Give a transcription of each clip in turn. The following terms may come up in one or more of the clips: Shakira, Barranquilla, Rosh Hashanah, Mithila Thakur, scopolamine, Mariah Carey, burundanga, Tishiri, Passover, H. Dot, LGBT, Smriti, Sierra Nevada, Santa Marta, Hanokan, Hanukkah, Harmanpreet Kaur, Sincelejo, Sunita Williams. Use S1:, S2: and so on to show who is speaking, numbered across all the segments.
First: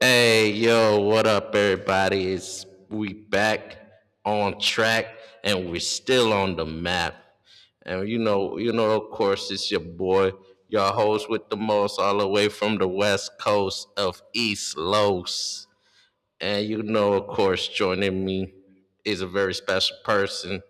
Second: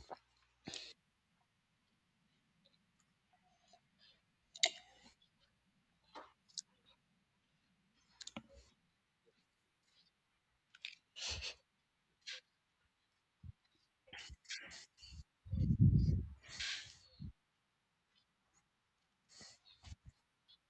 S1: Hey, yo, what up, everybody? It's we back on track, and we're still on the map. And of course, it's your boy, your host with the most, all the way from the west coast of East Los. And you know, of course, joining me is a very special person,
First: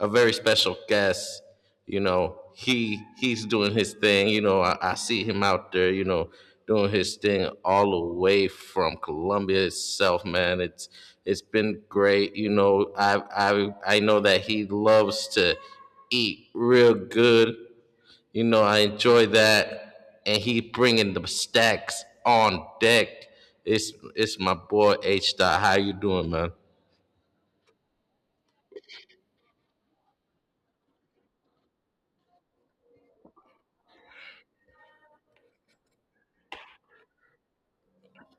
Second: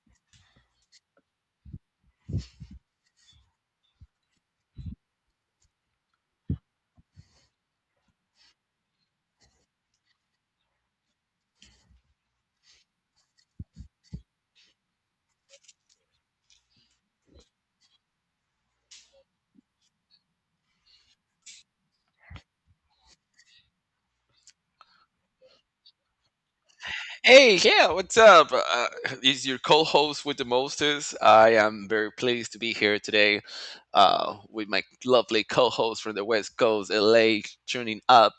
S1: a very special guest. He he's doing his thing. I see him out there. Doing his thing all the way from Columbia itself, man. It's been great. I know that he loves to eat real good, I enjoy that, and he bringing the stacks on deck. It's my boy H. Dot. How you doing, man?
S2: Hey, yeah, what's up? Is your co-host with the mostest? I am very pleased to be here today with my lovely co-host from the West Coast, LA, tuning up.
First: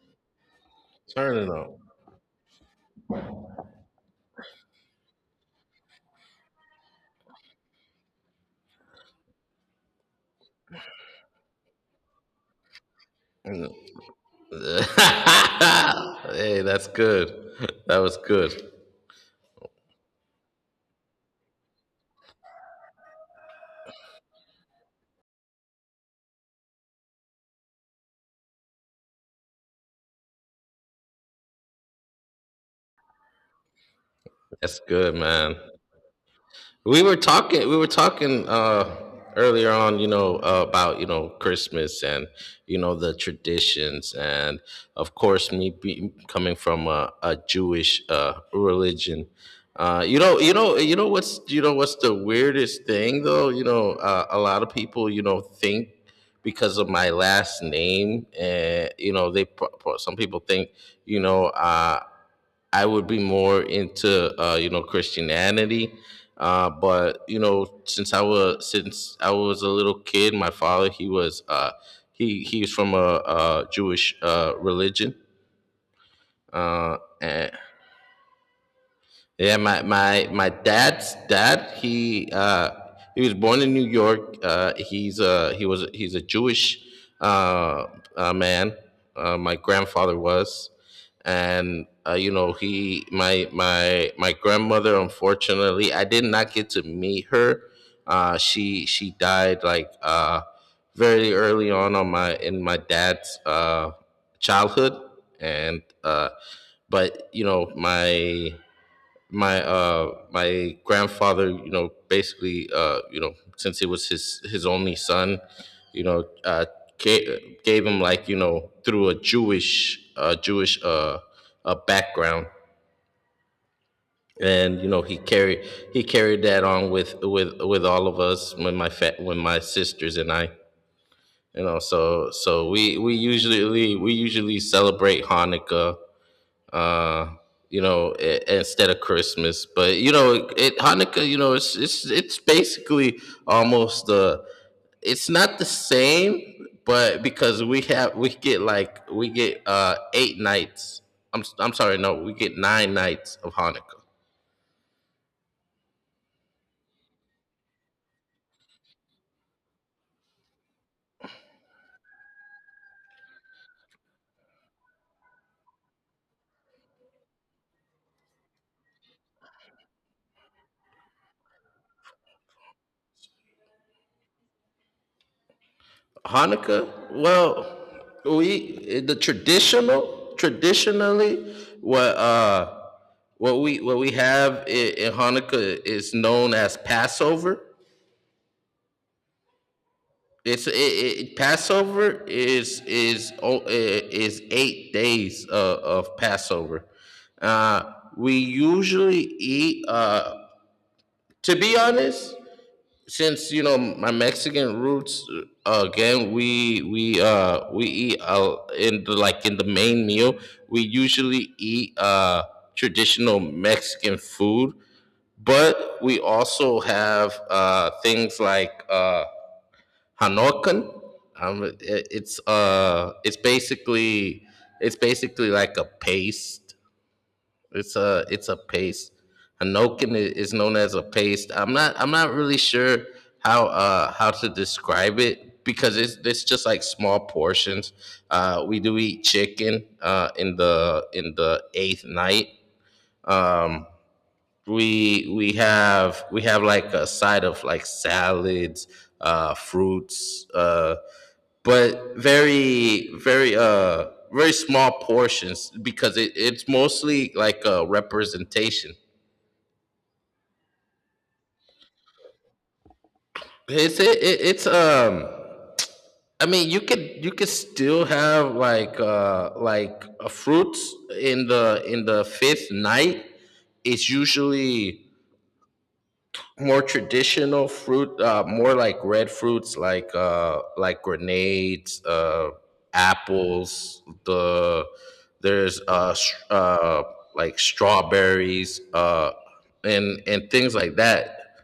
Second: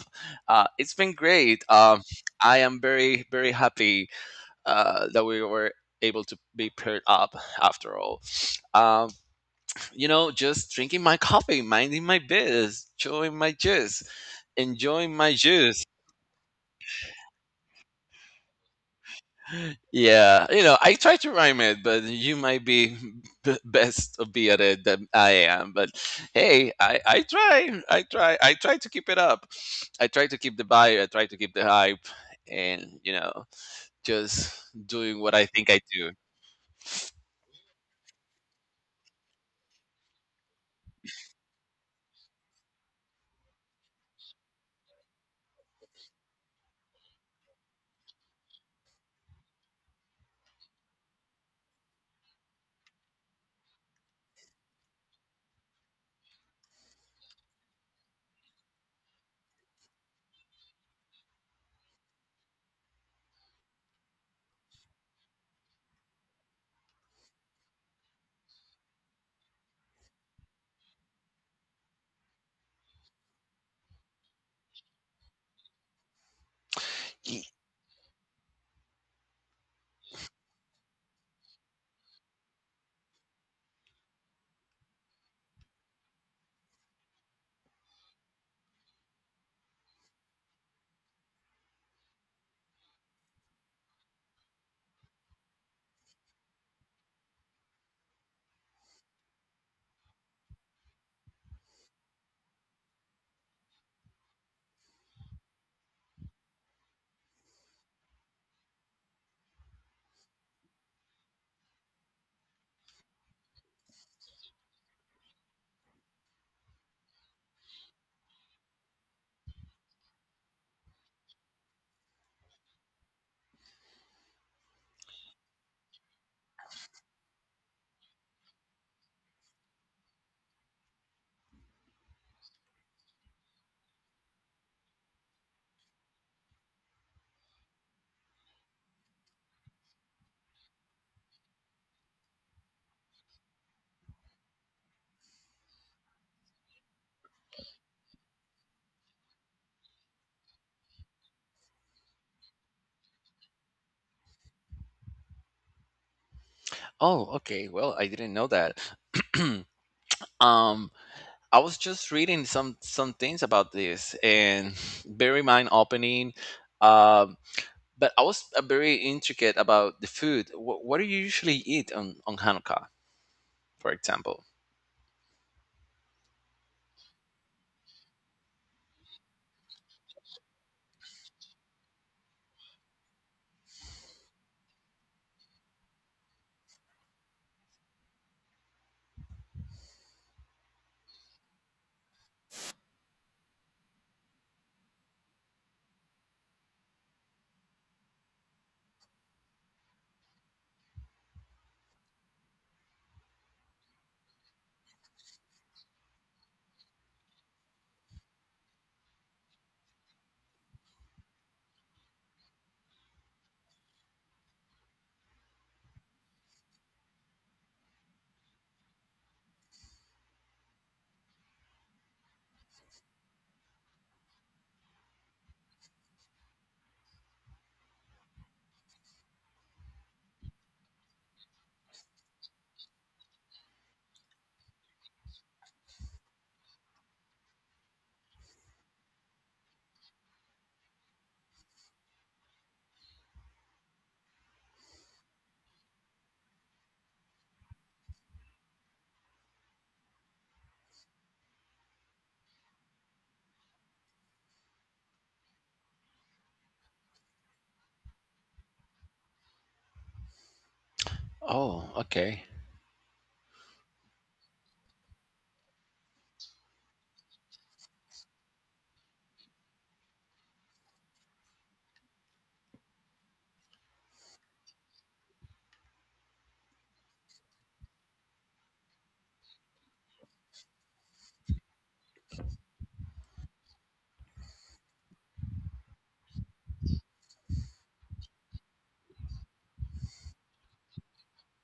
S2: It's been
S1: Turn it
S2: great.
S1: on.
S2: I am very, very happy that we were able to be paired up after all. Um, you know, just drinking my coffee, minding my biz, chewing my juice, enjoying my juice.
S1: Hey, that's good. That was good.
S2: Yeah, you know, I try to rhyme it, but you might be best be at it than I am. But hey, I try, I try, I try to keep it up. I try to keep the vibe. I try to keep the hype, and you know, just
S1: That's good,
S2: doing what I
S1: man.
S2: think I do.
S1: We were talking earlier on, about Christmas and the traditions, and of course me be, coming from a Jewish religion. Uh you know you know you know what's the weirdest thing though? A lot of people think, because of my last name, and you know, they some people think, you know uh I would be more into you know, Christianity, but you know, since I was a little kid, my father he was he was from a, Jewish religion, uh,
S2: Ye-
S1: and yeah, my dad's dad. He was born in New York. He's a he was, he's a Jewish uh, man. My grandfather was, and you know, he my my my grandmother, unfortunately, I did not get to meet her. She died like very early on my in my dad's childhood, and but you know, my grandfather, you know, basically, since he was his only son, you know uh gave him, like, you know, through a Jewish background, and you know, he carried that on with all of us, when my when my sisters and I, you know. So we usually celebrate Hanukkah, uh, you know, instead of Christmas. But you know, it Hanukkah, you know, it's basically almost it's not the same, but because we have we get like we get eight nights. I'm sorry, no, we get nine nights of Hanukkah.
S2: Oh, okay. Well, I didn't know that. um, I was just reading some things about this, and bear in mind opening. Um, But I was very intricate about the food. What do you usually eat on Hanukkah, for example?
S1: Hanukkah, well, we the traditional traditionally, what we have in Hanukkah is known as Passover. Passover is is 8 days of Passover. We usually eat. To be honest, since you know, my Mexican roots, again, we eat, in the, like in the main meal, we usually eat traditional Mexican food, but we also have, things like. Hanokan. It's basically, it's basically like a paste. It's a paste. Hanokan is known as a paste. I'm not really sure how to describe it, because it's just like small portions. We do eat chicken in the, in the eighth night. Um, we have like a side of like salads, fruits. But very small portions, because it's mostly like a representation.
S2: Oh, okay.
S1: It's it, it, it's I mean, you could still have, like, like a fruits in the, in the fifth night. It's usually more traditional fruit, more like red fruits, like, like grenades, apples. There's uh, s- uh, like strawberries, and things like that.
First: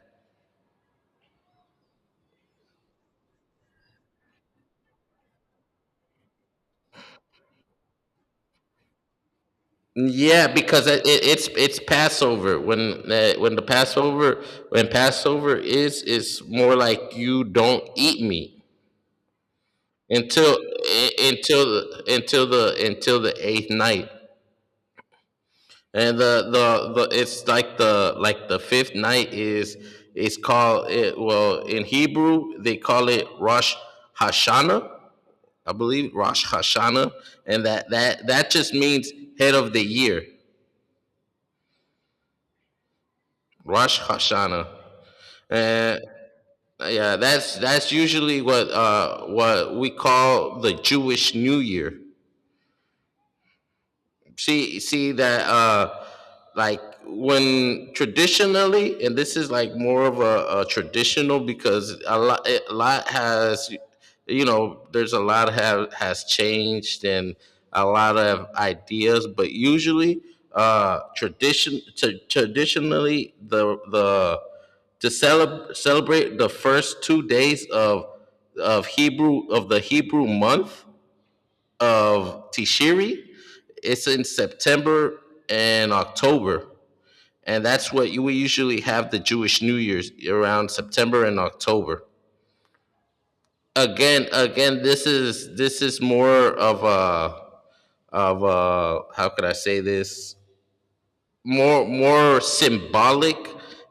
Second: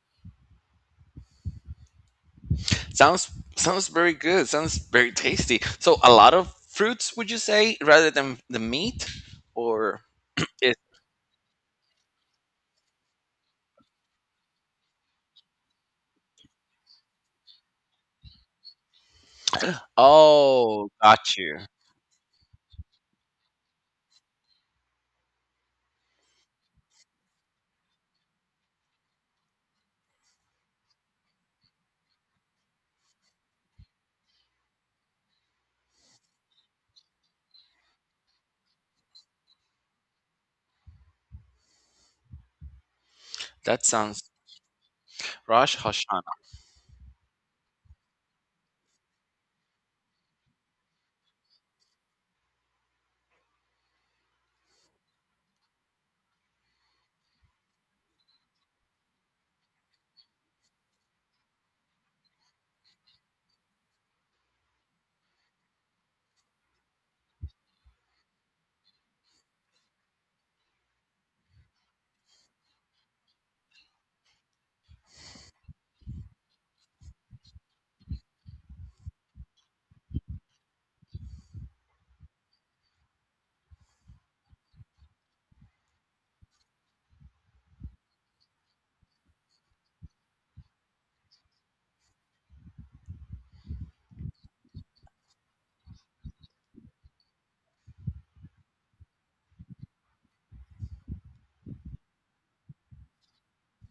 S2: Sounds Sounds very good. Sounds very tasty. So a lot of fruits, would you say, rather than the meat, or
S1: Yeah,
S2: it?
S1: because it's it's Passover. When Passover is more like, you don't eat meat until,
S2: Oh, got you.
S1: until the eighth night. And the it's like the fifth night is called, it, well, in Hebrew they call it Rosh Hashanah, I believe, Rosh Hashanah, and that just means head of the year,
S2: That
S1: Rosh
S2: sounds
S1: Hashanah.
S2: Rosh
S1: And
S2: Hashanah.
S1: yeah, that's usually what we call the Jewish New Year. See that like, when traditionally, and this is like more of a traditional, because a lot has, you know, there's a lot have has changed, and a lot of ideas, but usually traditionally, celebrate the first two days of hebrew of the Hebrew month of Tishiri. It's in September and October, and that's what we usually have the Jewish New Year's around September and October. Again, this is more of a, how could I say this, more, more symbolic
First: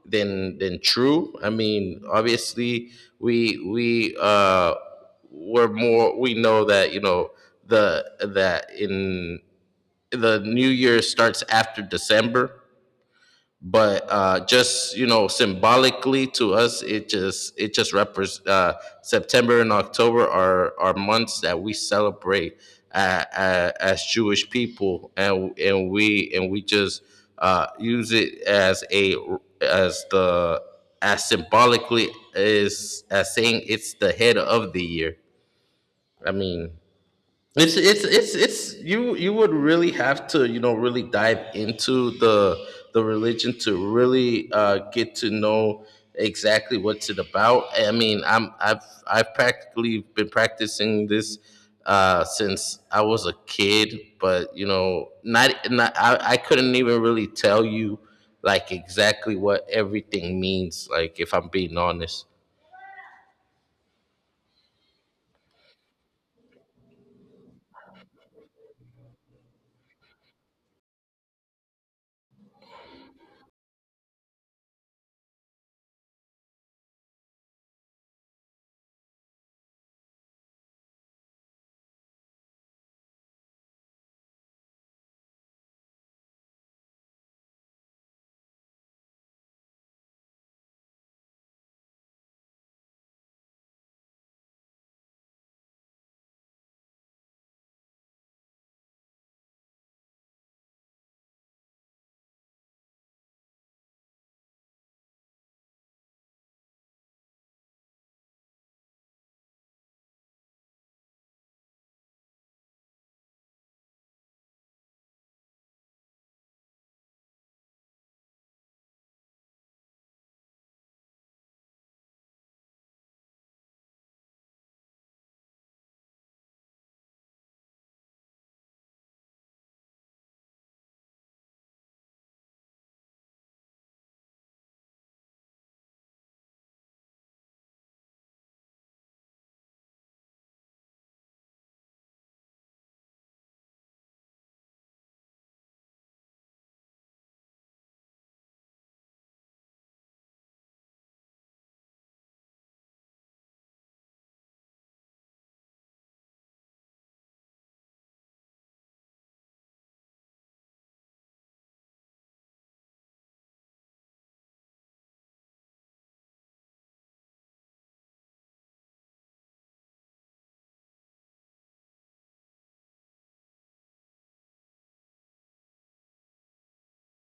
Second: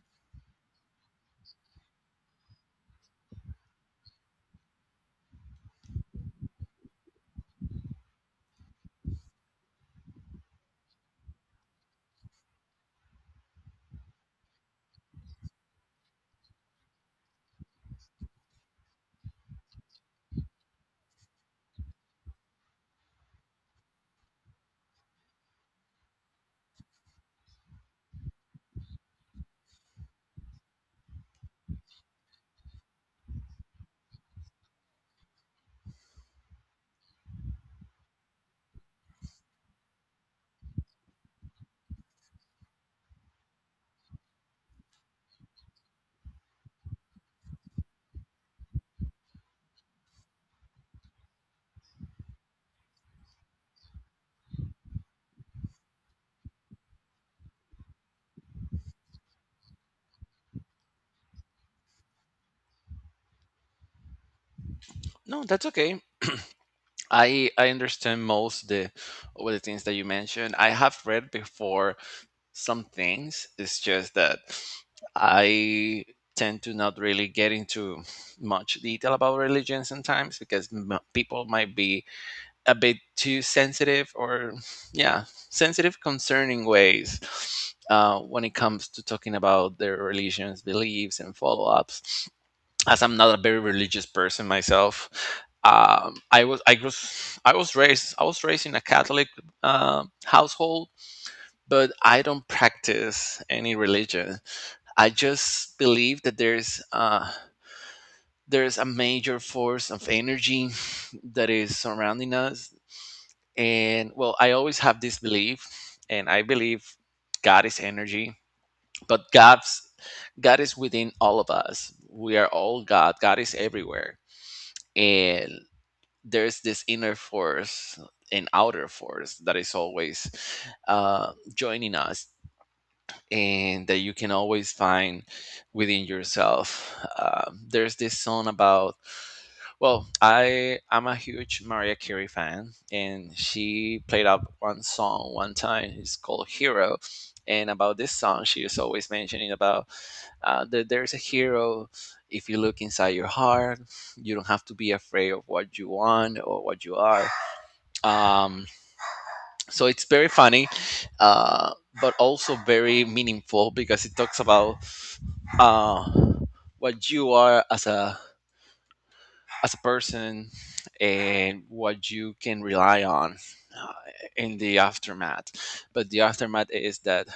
S1: than true. I mean, obviously, we we're more we know that, you know, the that in the new year starts after December, but just you know, symbolically, to us, it just, it just represents September and October are months that we celebrate, as Jewish people, and we just use it as a, as the, as symbolically is, as saying it's the head of the year. I mean, it's you would really have to, you know, really dive into the religion to really get to know exactly what's it about. I mean, I've practically been practicing this, since I was a kid, but you know, not not I couldn't even really tell you, like, exactly what everything means. Like, if I'm being honest,
S2: No, that's okay. I understand most the all the things that you mentioned. I have read before some things. It's just that I tend to not really get into much detail about religion sometimes because people might be a bit too sensitive or, yeah, sensitive concerning ways when it comes to talking about their religions, beliefs, and follow ups. As I'm not a very religious person myself, I was raised in a Catholic household, but I don't practice any religion. I just believe that there's a major force of energy that is surrounding us, and well, I always have this belief, and I believe God is energy, but God is within all of us. We are all God. God is everywhere, and there's this inner force and outer force that is always joining us and that you can always find within yourself. There's this song about well, I'm a huge Mariah Carey fan, and she played up one song one time. It's called Hero, and about this song, she is always mentioning about that there's a hero. If you look inside your heart, you don't have to be afraid of what you want or what you are. Um, so it's very funny uh, but also very meaningful because it talks about uh, what you are as a person and what you can rely on uh, in the aftermath but the aftermath is that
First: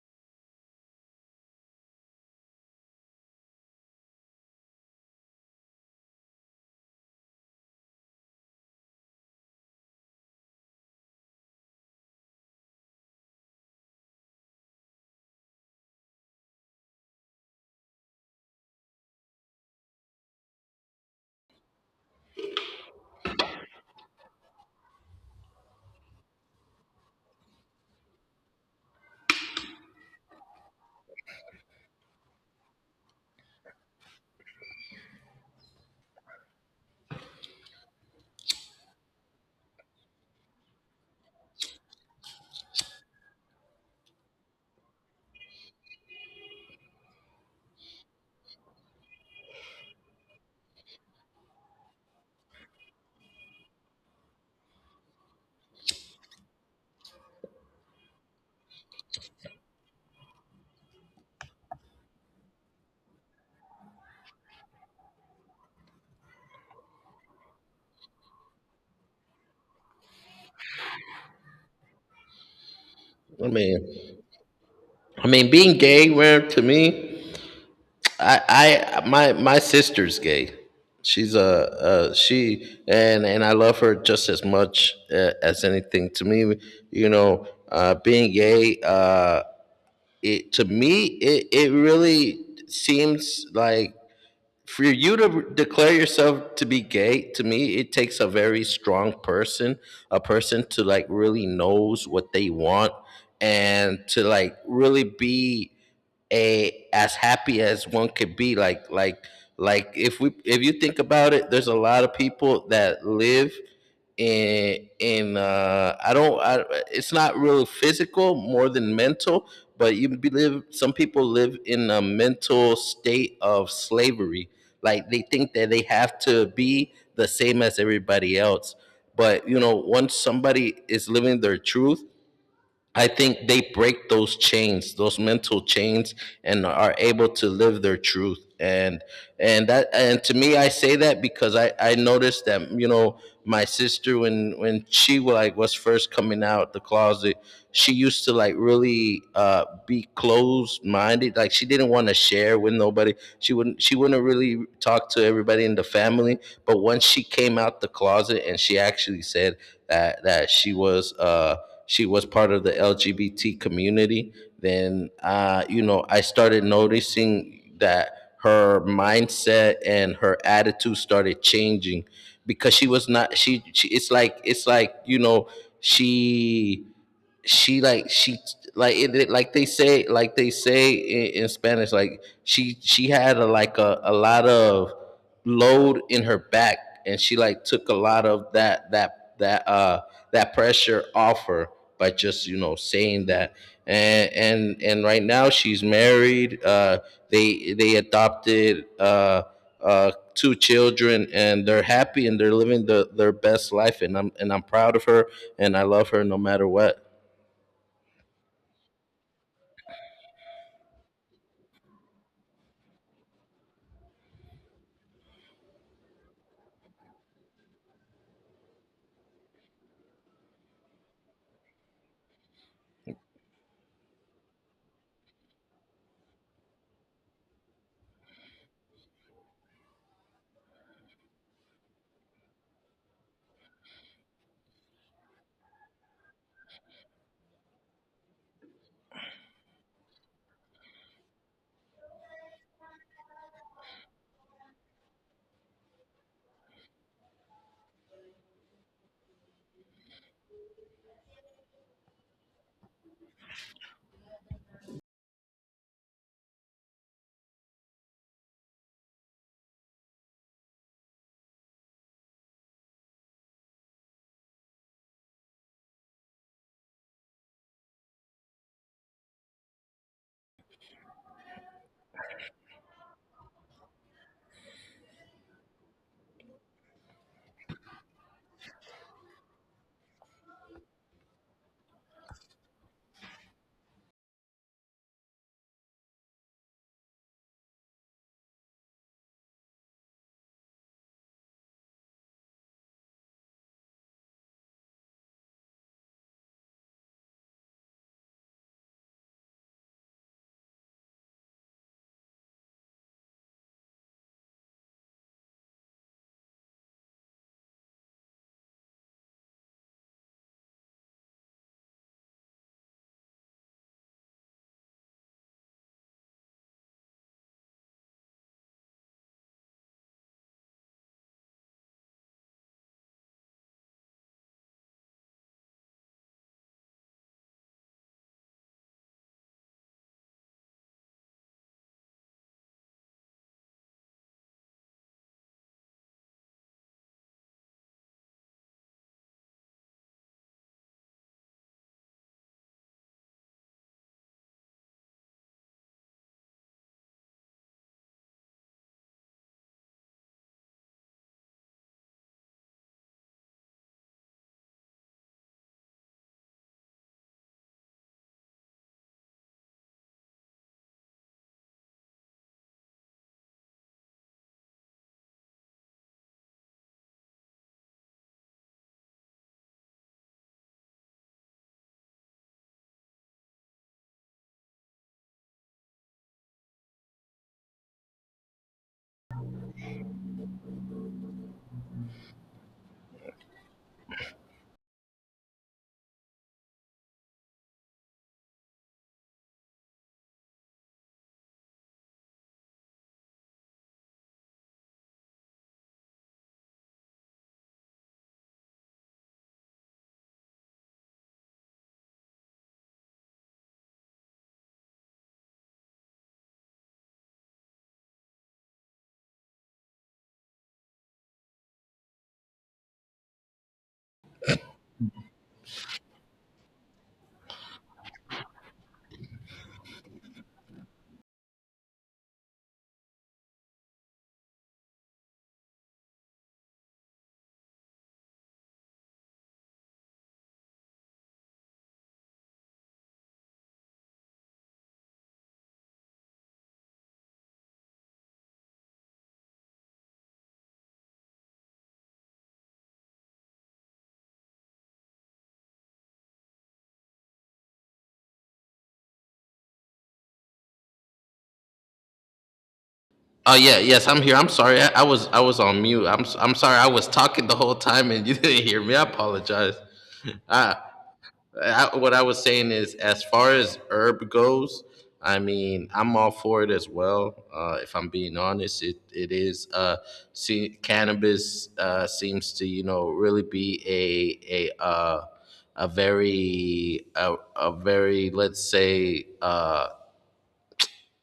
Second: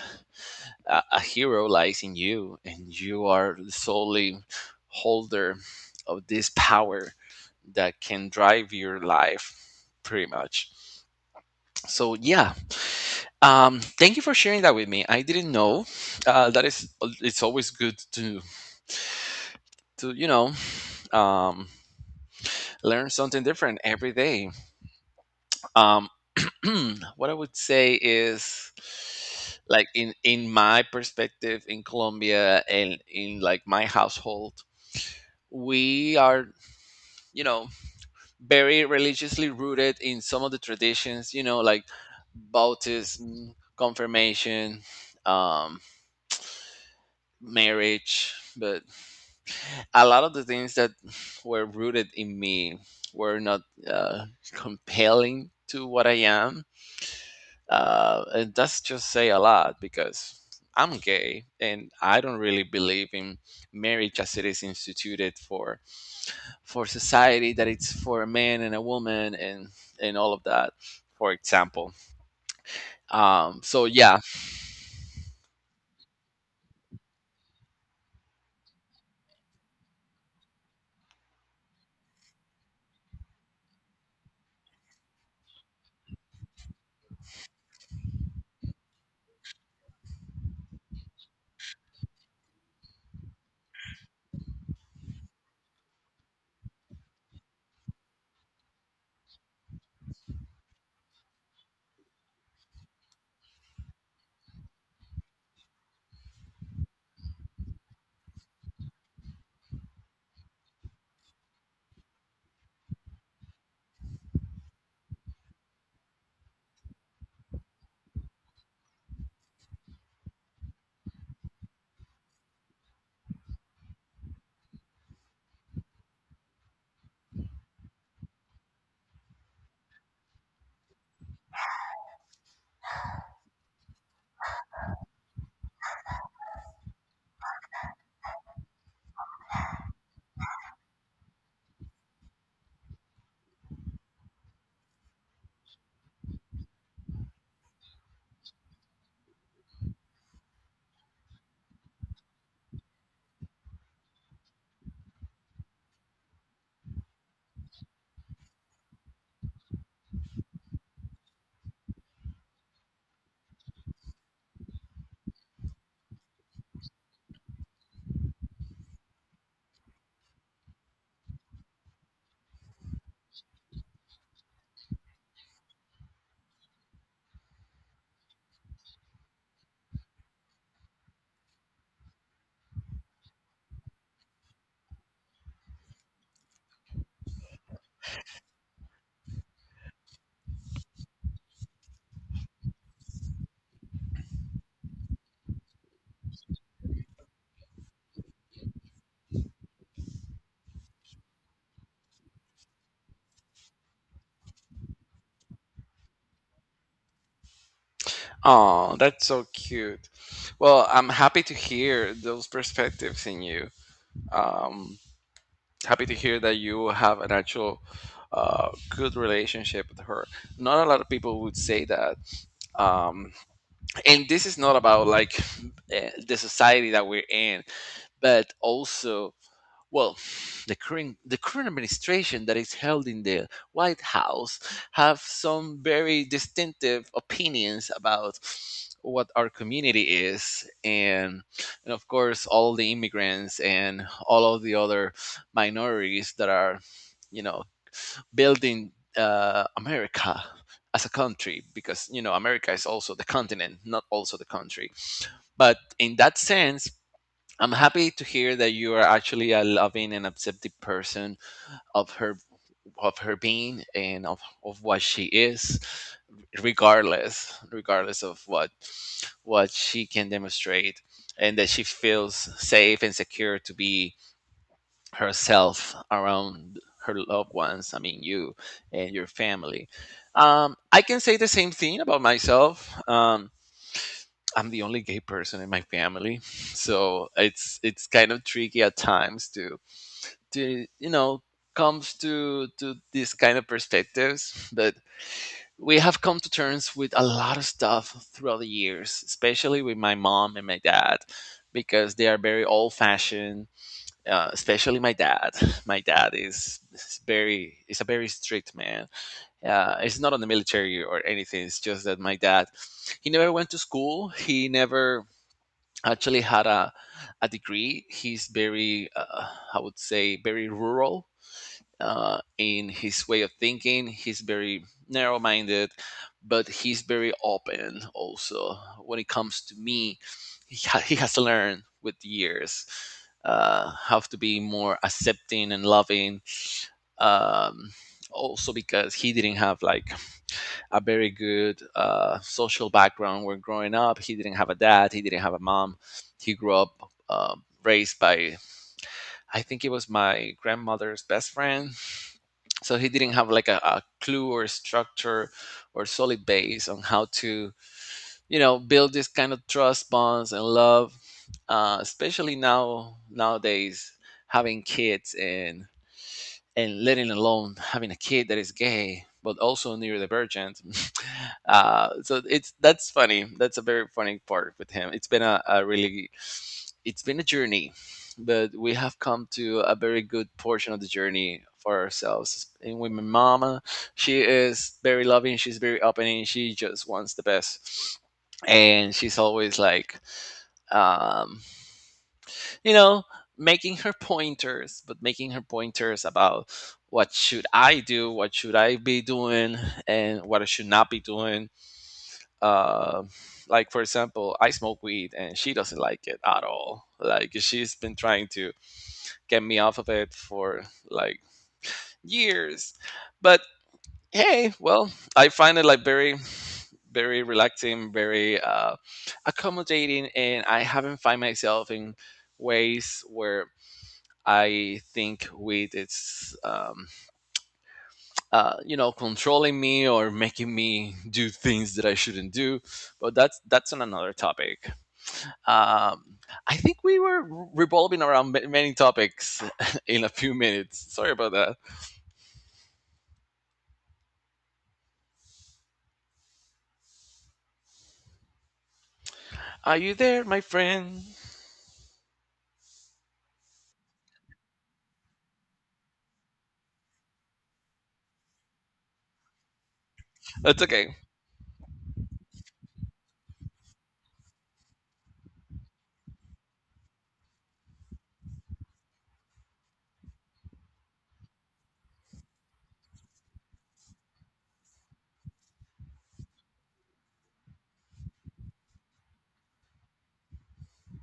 S2: a hero lies in you and you are the solely holder of this power that can drive your life pretty much so yeah. Thank you for sharing that with me. I didn't know. That is, it's always good to you know um, learn something different every day. Um, what I would say is, like in my perspective in Colombia and in like my household, we are you know very religiously rooted in some of the traditions. You know, like baptism, confirmation, um, marriage, but a lot of the things that were rooted in me were not compelling to what I am. And that's just say a lot because I'm gay and I don't really believe in marriage as it is instituted for society that it's for a man and a woman and all of that. For example,
S1: I
S2: so
S1: mean,
S2: yeah,
S1: I mean, being gay, man, to me, I, I, my sister's gay. She's a she, and and I love her just as much, as anything. To me, you know, being gay, it, to me, it really seems like, for you to declare yourself to be gay. To me, it takes a very strong person, a person to, like, really knows what they want, and to, like, really be a, as happy as one could be, like, like if we if you think about it, there's a lot of people that live in, I don't, it's not really physical more than mental, but you be live, some people live in a mental state of slavery. Like, they think that they have to be the same as everybody else, but you know, once somebody is living their truth, I think they break those chains, those mental chains, and are able to live their truth. And that, and to me, I say that because I noticed that, you know, my sister, when she, like, was first coming out the closet, she used to, like, really, be closed minded. Like, she didn't want to share with nobody. She wouldn't really talk to everybody in the family. But once she came out the closet, and she actually said that, she was. She was part of the LGBT community. Then, you know, I started noticing that her mindset and her attitude started changing, because she was not, she, it's like, it's like, you know, she she, like, it, like they say, like they say in Spanish, like, she had a, like a lot of load in her back, and she, like, took a lot of that, that pressure off her by just, you know, saying that. And, and right now she's married, they adopted, two children, and they're happy, and they're living the, their best life, and I'm proud of her, and I love her, no matter what.
S2: oh, that's so cute. Well, I'm happy to hear those perspectives in you. Um, happy to hear that you have an actual good relationship with her. Not a lot of people would say that. Um, and this is not about like the society that we're in, but also well, the current administration that is held in the White House have some very distinctive opinions about what our community is and of course all the immigrants and all of the other minorities that are you know building America as a country because you know America is also the continent not also the country but in that sense I'm happy to hear that you are actually a loving and accepting person of her of her being and of what she is, regardless of what she can demonstrate, and that she feels safe and secure to be herself around her loved ones. I mean, you and your family. I can say the same thing about myself. I'm the only gay person in my family, so it's kind of tricky at times to you know comes to these kind of perspectives. But we have come to terms with a lot of stuff throughout the years, especially with my mom and my dad, because they are very old fashioned. Especially my dad. My dad is very is a very strict man. It's not on the military or anything. It's just that my dad he never went to school. He never actually had a degree. He's very, I would say, very rural in his way of thinking. He's very narrow minded, but he's very open also. When it comes to me, he has learned with years how to be more accepting and loving. Um, also, because he didn't have like a very good social background when growing up. He didn't have a dad, he didn't have a mom. He grew up raised by, I think it was my grandmother's best friend. So he didn't have like a clue or structure or solid base on how to, you know, build this kind of trust bonds and love, especially now nowadays having kids and letting alone having a kid that is gay but also neurodivergent so it's that's funny that's a very funny part with him it's been a really it's been a journey but we have come to a very good portion of the journey for ourselves and with my mama she is very loving she's very opening she just wants the best and she's always like um, you know, making her pointers, but making her pointers about what should I do, what should I be doing, and what I should not be doing. Uh, like for example, I smoke weed, and she doesn't like it at all. Like she's been trying to get me off of it for like years, but hey, well, I find it like very, very relaxing, very accommodating, and I haven't find myself in ways where I think with its, you know, controlling me or making me do things that I shouldn't do. But that's on another topic. Um, I think we were revolving around many topics in a few minutes. Sorry about that. Are you there, my friend?
S1: Oh yeah, yes, I'm here. I'm sorry. I was on mute. I'm sorry. I was talking the whole time, and you didn't hear me. I apologize. I,
S2: That's okay.
S1: what I was saying is, as far as herb goes, I mean, I'm all for it as well. If I'm being honest, it is. See, cannabis seems to, you know, really be a, a very a very, let's say,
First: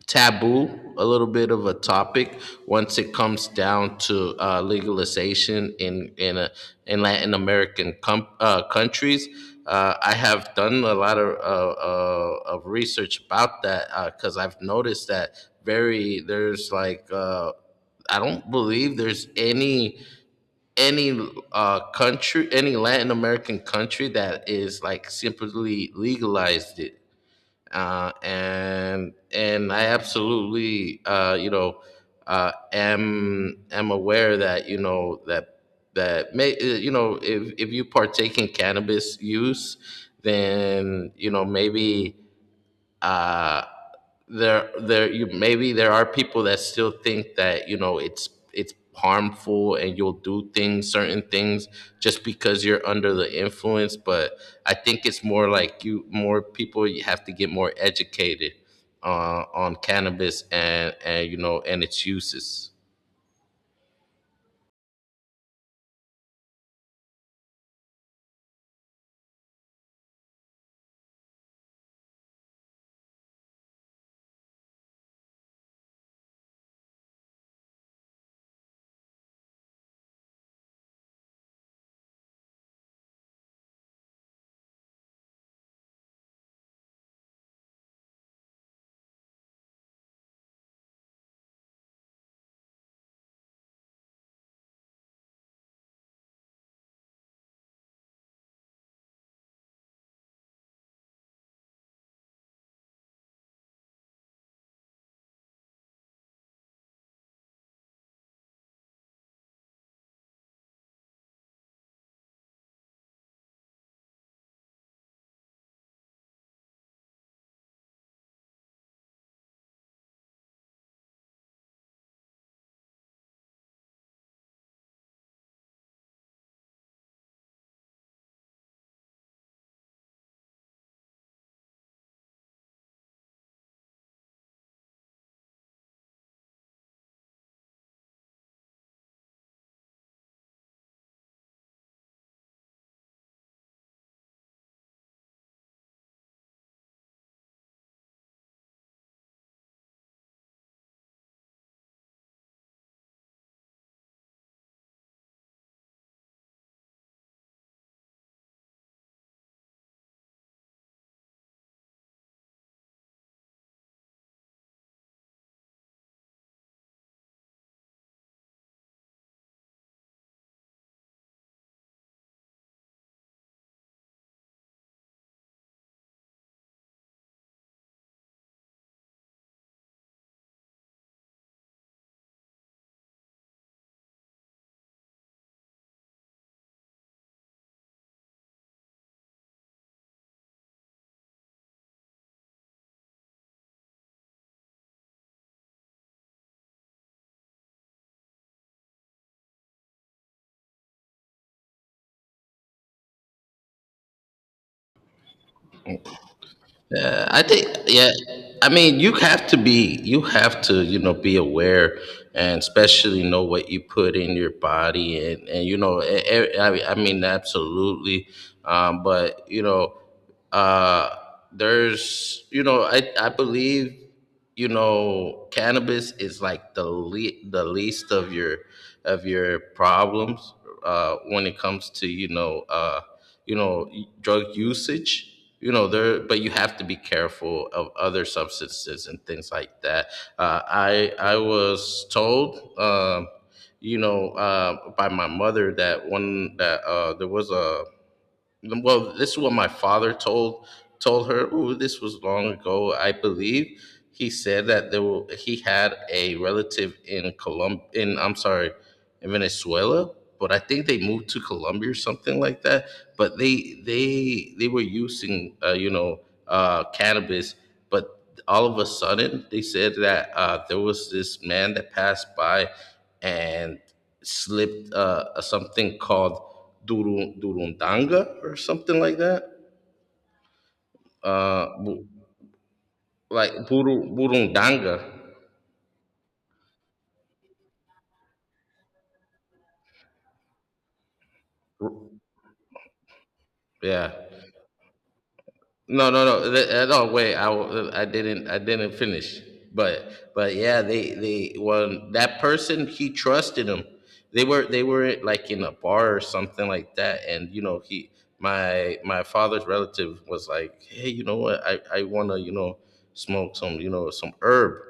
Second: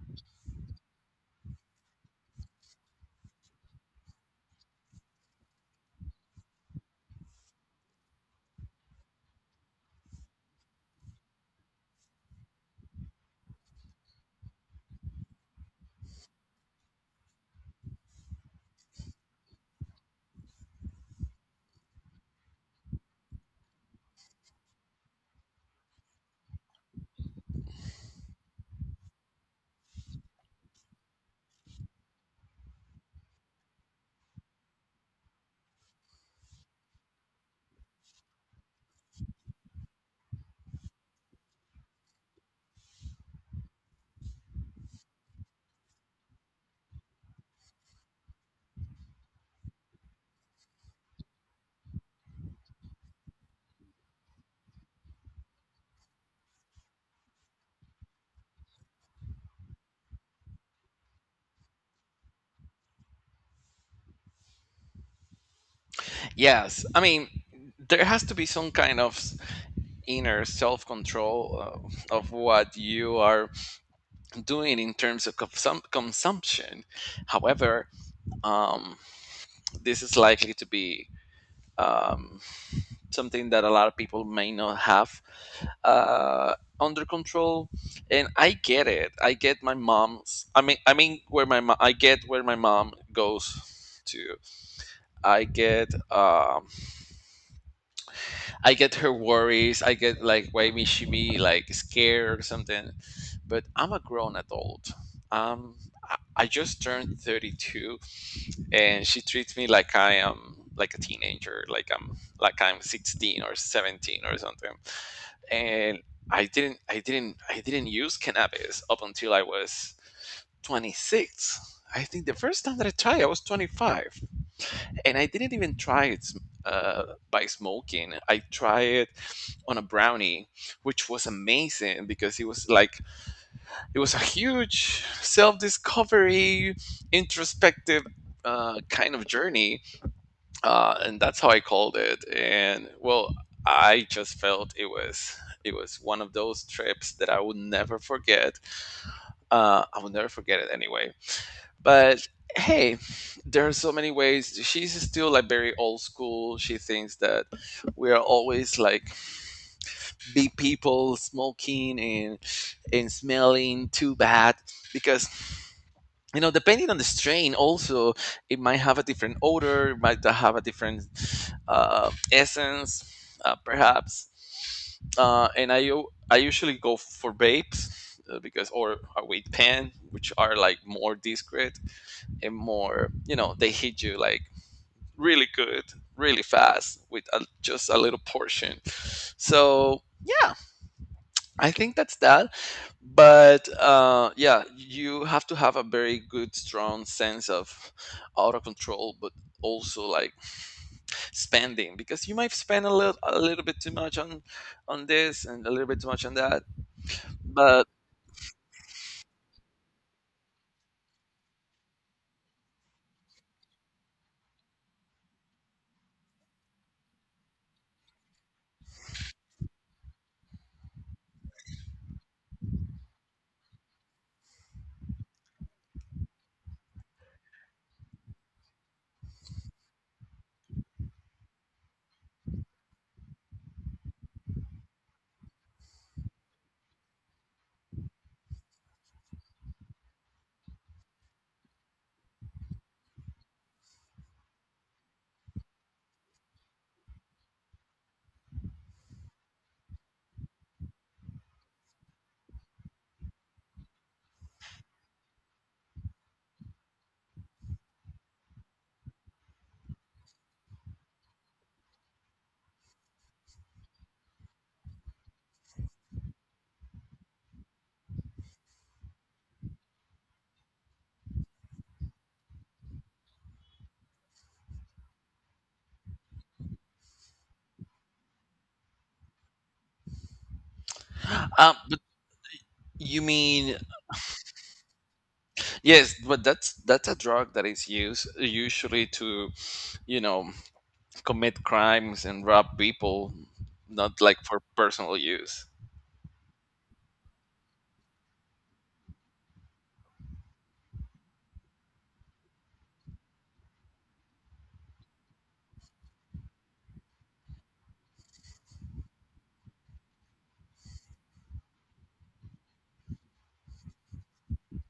S1: taboo, a little bit of a topic once it comes down to legalization in, in Latin American countries. I have done a lot of research about that because I've noticed that very there's like I don't believe there's any country, any Latin American country that is like simply legalized it. And I absolutely am aware that that that may, if you partake in cannabis use, then maybe uh, there there you maybe there are people that still think that it's harmful and you'll do things, certain things just because you're under the influence. But I think it's more like you, more people, you have to get more educated on cannabis and and its uses.
S2: Yes, I mean there has to be some kind of inner self-control of what you are doing in terms of some consumption. However, um, this is likely to be um, something that a lot of people may not have under control, and I get it. I get my mom's. I mean, I get where my mom goes to. I get um, I get her worries. I get like why may she be like scared or something. But I'm a grown adult. Um, I just turned 32 and she treats me like I am like a teenager, like I'm 16 or 17 or something. And I didn't use cannabis up until I was 26. I think the first time that I tried, I was 25, and I didn't even try it uh, by smoking. I tried it on a brownie, which was amazing because it was a huge self-discovery, introspective kind of journey and that's how I called it. And well, I just felt it was one of those trips that I would never forget. I would never forget it anyway. But hey, there are so many ways. She's still like very old school. She thinks that we are always like big people smoking and smelling too bad because you know, depending on the strain, also it might have a different odor, it might have a different essence, perhaps. And I usually go for vapes because or a weight pen, which are like more discreet and more, you know, they hit you like really good, really fast with just a little portion. So yeah, I think that's that. But yeah, you have to have a very good, strong sense of auto control, but also like spending because you might spend a little bit too much on this and a little bit too much on that.
S1: Yeah, I think,
S2: But,
S1: yeah. I mean, you have to be, you have to, you know, be aware and especially know what you put in your body. And I mean, absolutely. But, you know, uh there's, you know, I believe, you know, cannabis is like the least of your, of your problems, when it comes to, you know, drug usage. There, but you have to be careful of other substances and things like that. I was told, by my mother, that one, that there was a, well, this is what my father told, told her. Oh, this was long ago, I believe. He said that there were, he had a relative in Colum in I'm sorry, in Venezuela, but I think they moved to Colombia or something like that. But they were using, cannabis. But all of a sudden, they said that there was this man that passed by and slipped something called duru, durundanga or something like that. Uh,
S2: but
S1: bu-
S2: you
S1: like
S2: mean?
S1: buru, burundanga.
S2: Yes, but that's a drug that is used usually to, you know, commit crimes and rob people,
S1: Yeah.
S2: not like for personal use.
S1: No, wait. I, w- I didn't. I didn't finish. But yeah, they, well, that person, he trusted him. They were, they were like in a bar or something like that, and you know, he, my father's relative was like, hey, you know what? I wanna, you know, smoke some, you know, some herb.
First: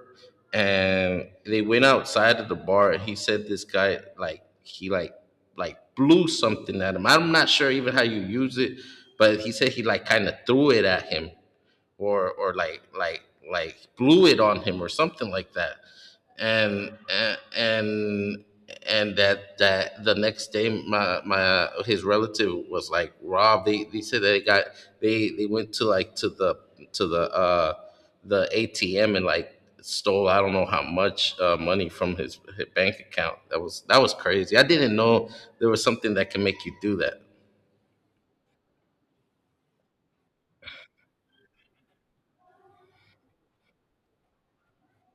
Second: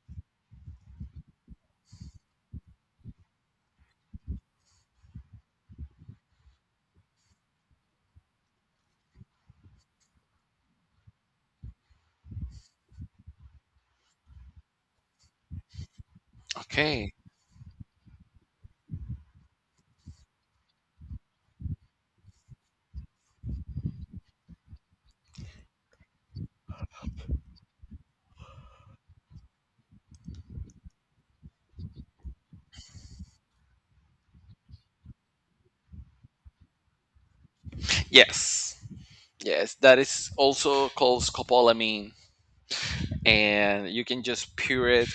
S1: And they went outside of the bar, and he said this guy like he like, blew something at him. I'm not sure even how you use it, but he said he like kind of threw it at him, or like blew it on him or something like that. and
S2: Okay.
S1: and- and that, that the next day, my, his relative was like rob, they said they got, they went to like to the, to the the ATM and like stole I don't know how much money from his bank account. That was, that was crazy. I didn't know there was something that can make you do that.
S2: Yes. Yes, that is also called scopolamine. And you can just pour it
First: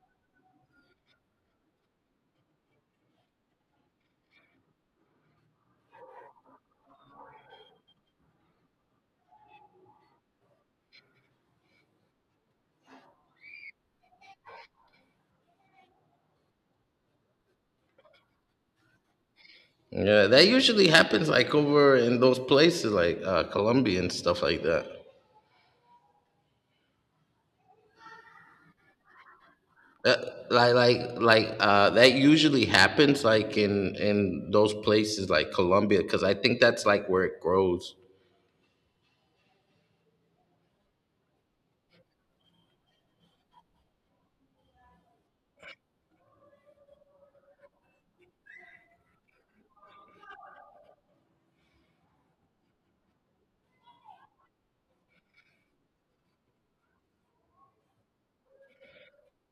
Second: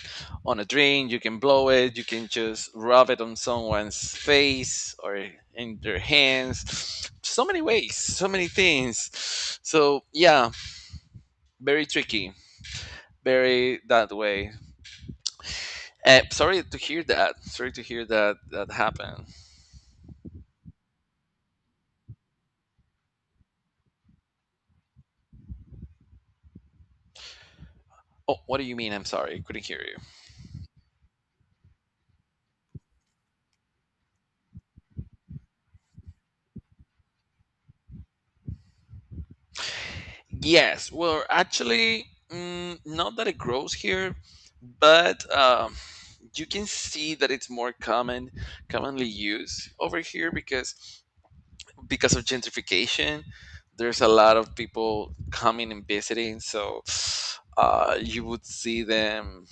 S2: on a drink, you can blow it, you can just rub it on someone's face or in their hands. So many ways, so many things. So, yeah, very tricky, very that way. Sorry to hear that. Sorry to hear that that happened.
S1: Yeah, that usually happens like over in those places like Colombia and stuff like that.
S2: Oh, what do you mean? I'm sorry, I couldn't hear you.
S1: That that usually happens like in those places like Colombia, because I think that's like where it grows.
S2: Yes, well, actually, not that it grows here, but you can see that it's more common commonly used over here because of gentrification there's a lot of people coming and visiting, so you would see them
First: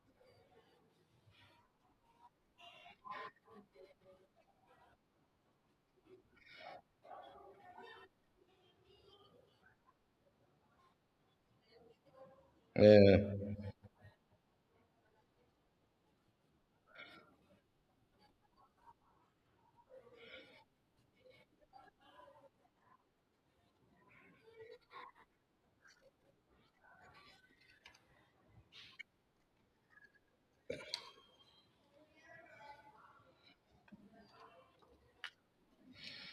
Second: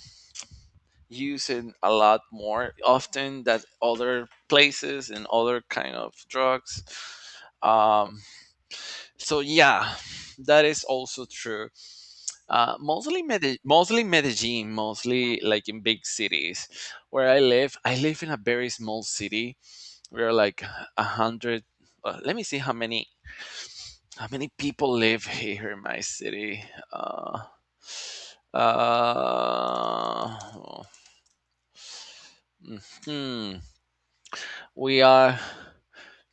S2: using a lot more often than other places and other kind of drugs. um, so yeah, that is also true. uh, mostly
S1: Yeah.
S2: Mede- mostly Medellin, mostly like in big cities. Where I live in a very small city. We are like a hundred. Let me see how many people live here in my city. Uh, uh, hmm. We are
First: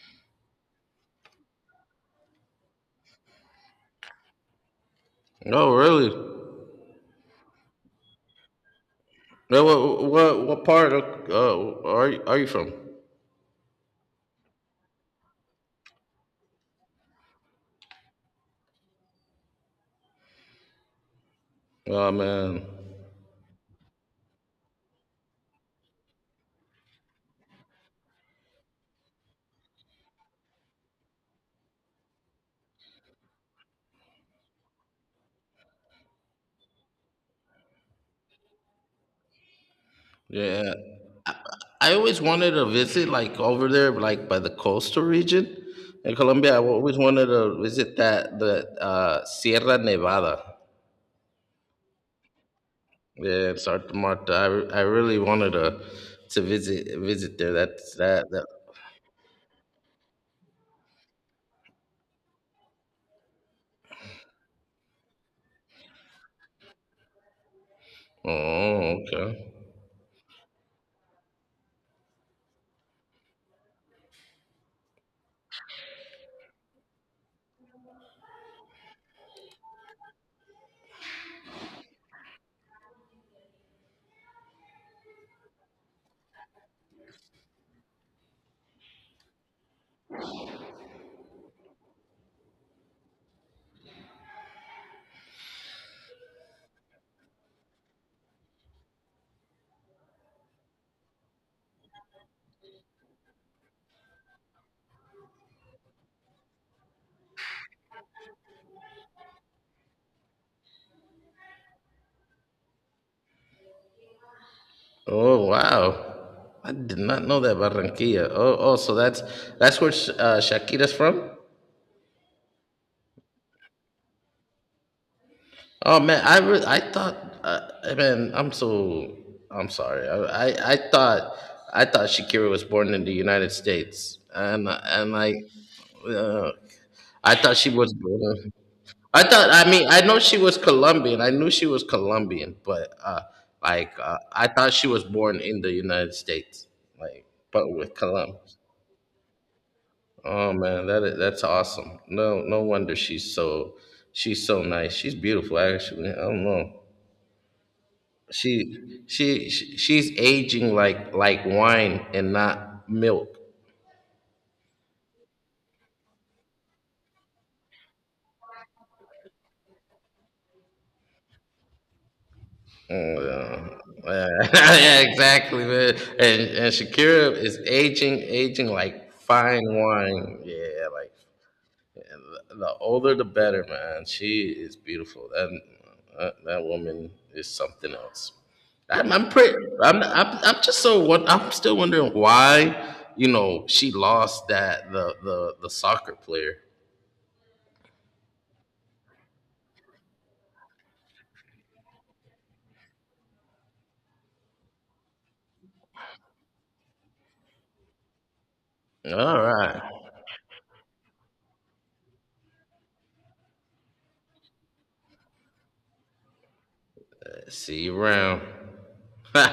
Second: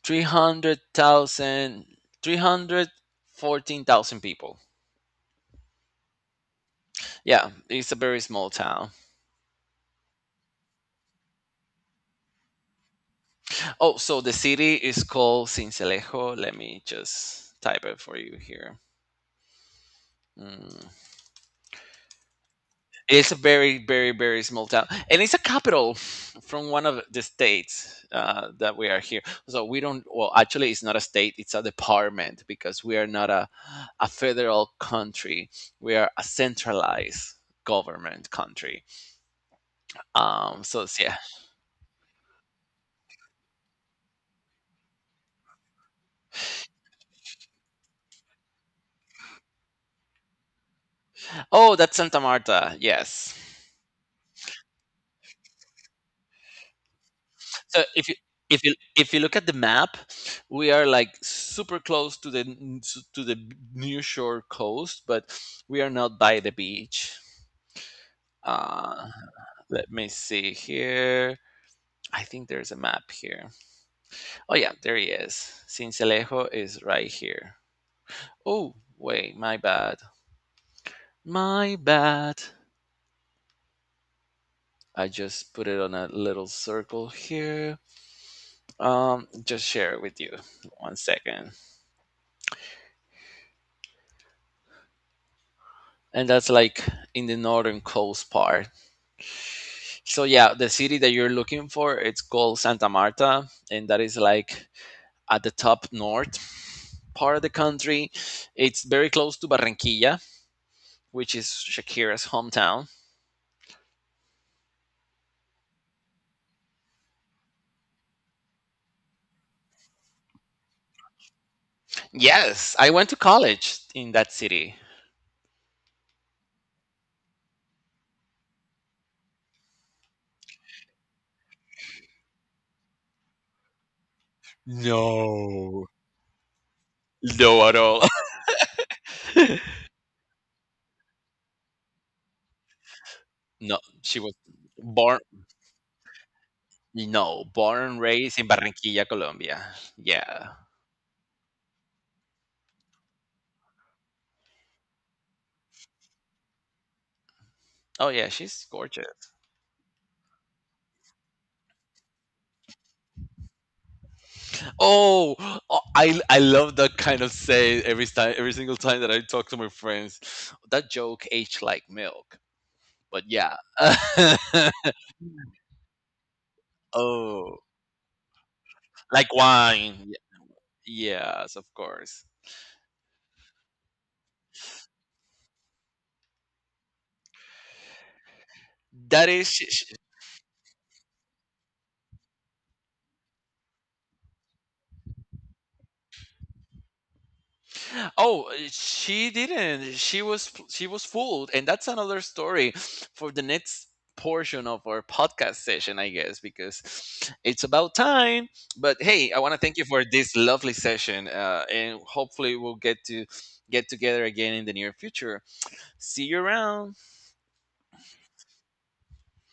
S2: 300,000, 314,000 people.
S1: Oh, really?
S2: Yeah, it's a very small town.
S1: Yeah, what, what part of, are you, are you from?
S2: Oh, so the city is called Sincelejo. Let me just type it for you here. Mm.
S1: Oh man.
S2: It's a very, very, very small town, and it's a capital from one of the states that we are here. So we don't. Well, actually, it's not a state; it's a department because we are not a federal country. We are a centralized government country.
S1: Yeah.
S2: So yeah.
S1: I always wanted to visit like over there, like by the coastal region in Colombia. I always wanted to visit that, the Sierra Nevada.
S2: Oh, that's Santa Marta. Yes.
S1: Yeah, Santa Marta. I really wanted to visit, there.
S2: So
S1: That's
S2: if you
S1: that, that.
S2: if you if you look at the map, we are like super close to the near shore coast, but we are not by the beach.
S1: Oh,
S2: Uh,
S1: okay.
S2: Let me see here. I think there's a map here. Oh yeah, there he is. Cincelejo is right here. Oh wait, my bad, my bad. I just put it on a little circle here. Just share it with you. One second. And that's like in the northern coast part. So yeah, the city that you're looking for, it's called Santa Marta, and that is like at the top north part of the country. It's very close to Barranquilla, which is Shakira's hometown.
S1: Oh, wow. I did not know that, Barranquilla. Oh, oh, so that's where Shakira's from.
S2: Yes, I went to college in that city.
S1: Oh man, I thought, I mean, I'm so, I'm sorry. I thought, I thought Shakira was born in the United States, and I,
S2: No,
S1: uh, I thought
S2: no
S1: she
S2: at
S1: was
S2: all.
S1: born. I thought, I mean, I know she was Colombian. I knew she was Colombian, but
S2: No, she was
S1: I thought she was
S2: born.
S1: born in the United States, like,
S2: No,
S1: but
S2: born
S1: with
S2: and raised in
S1: Columbus.
S2: Barranquilla, Colombia.
S1: Oh
S2: Yeah.
S1: man, that is, that's awesome. No, no wonder she's so, she's so nice. She's beautiful, actually. I don't know.
S2: Oh yeah,
S1: She,
S2: she's gorgeous.
S1: she's aging like wine and not milk.
S2: Oh, oh, I love that kind of say every time, every single time that I talk to my friends. That joke aged like milk, but yeah.
S1: Yeah, yeah, yeah, exactly, man. And Shakira
S2: Oh,
S1: is aging, aging like
S2: like
S1: fine
S2: wine.
S1: wine. Yeah, like,
S2: Yes, of
S1: and
S2: course.
S1: the older the better, man. She is beautiful. That, that, that woman is something else.
S2: That
S1: I'm
S2: is.
S1: pretty. I'm just so, won- I'm still wondering why, you know, she lost that, the soccer player.
S2: Oh, she didn't. She was fooled, and that's another story for the next portion of our podcast session, I guess, because it's about time. But hey, I
S1: All
S2: want to thank
S1: right.
S2: you for this lovely session, and hopefully we'll get to get together again in the near future. See you around.
S1: See you around.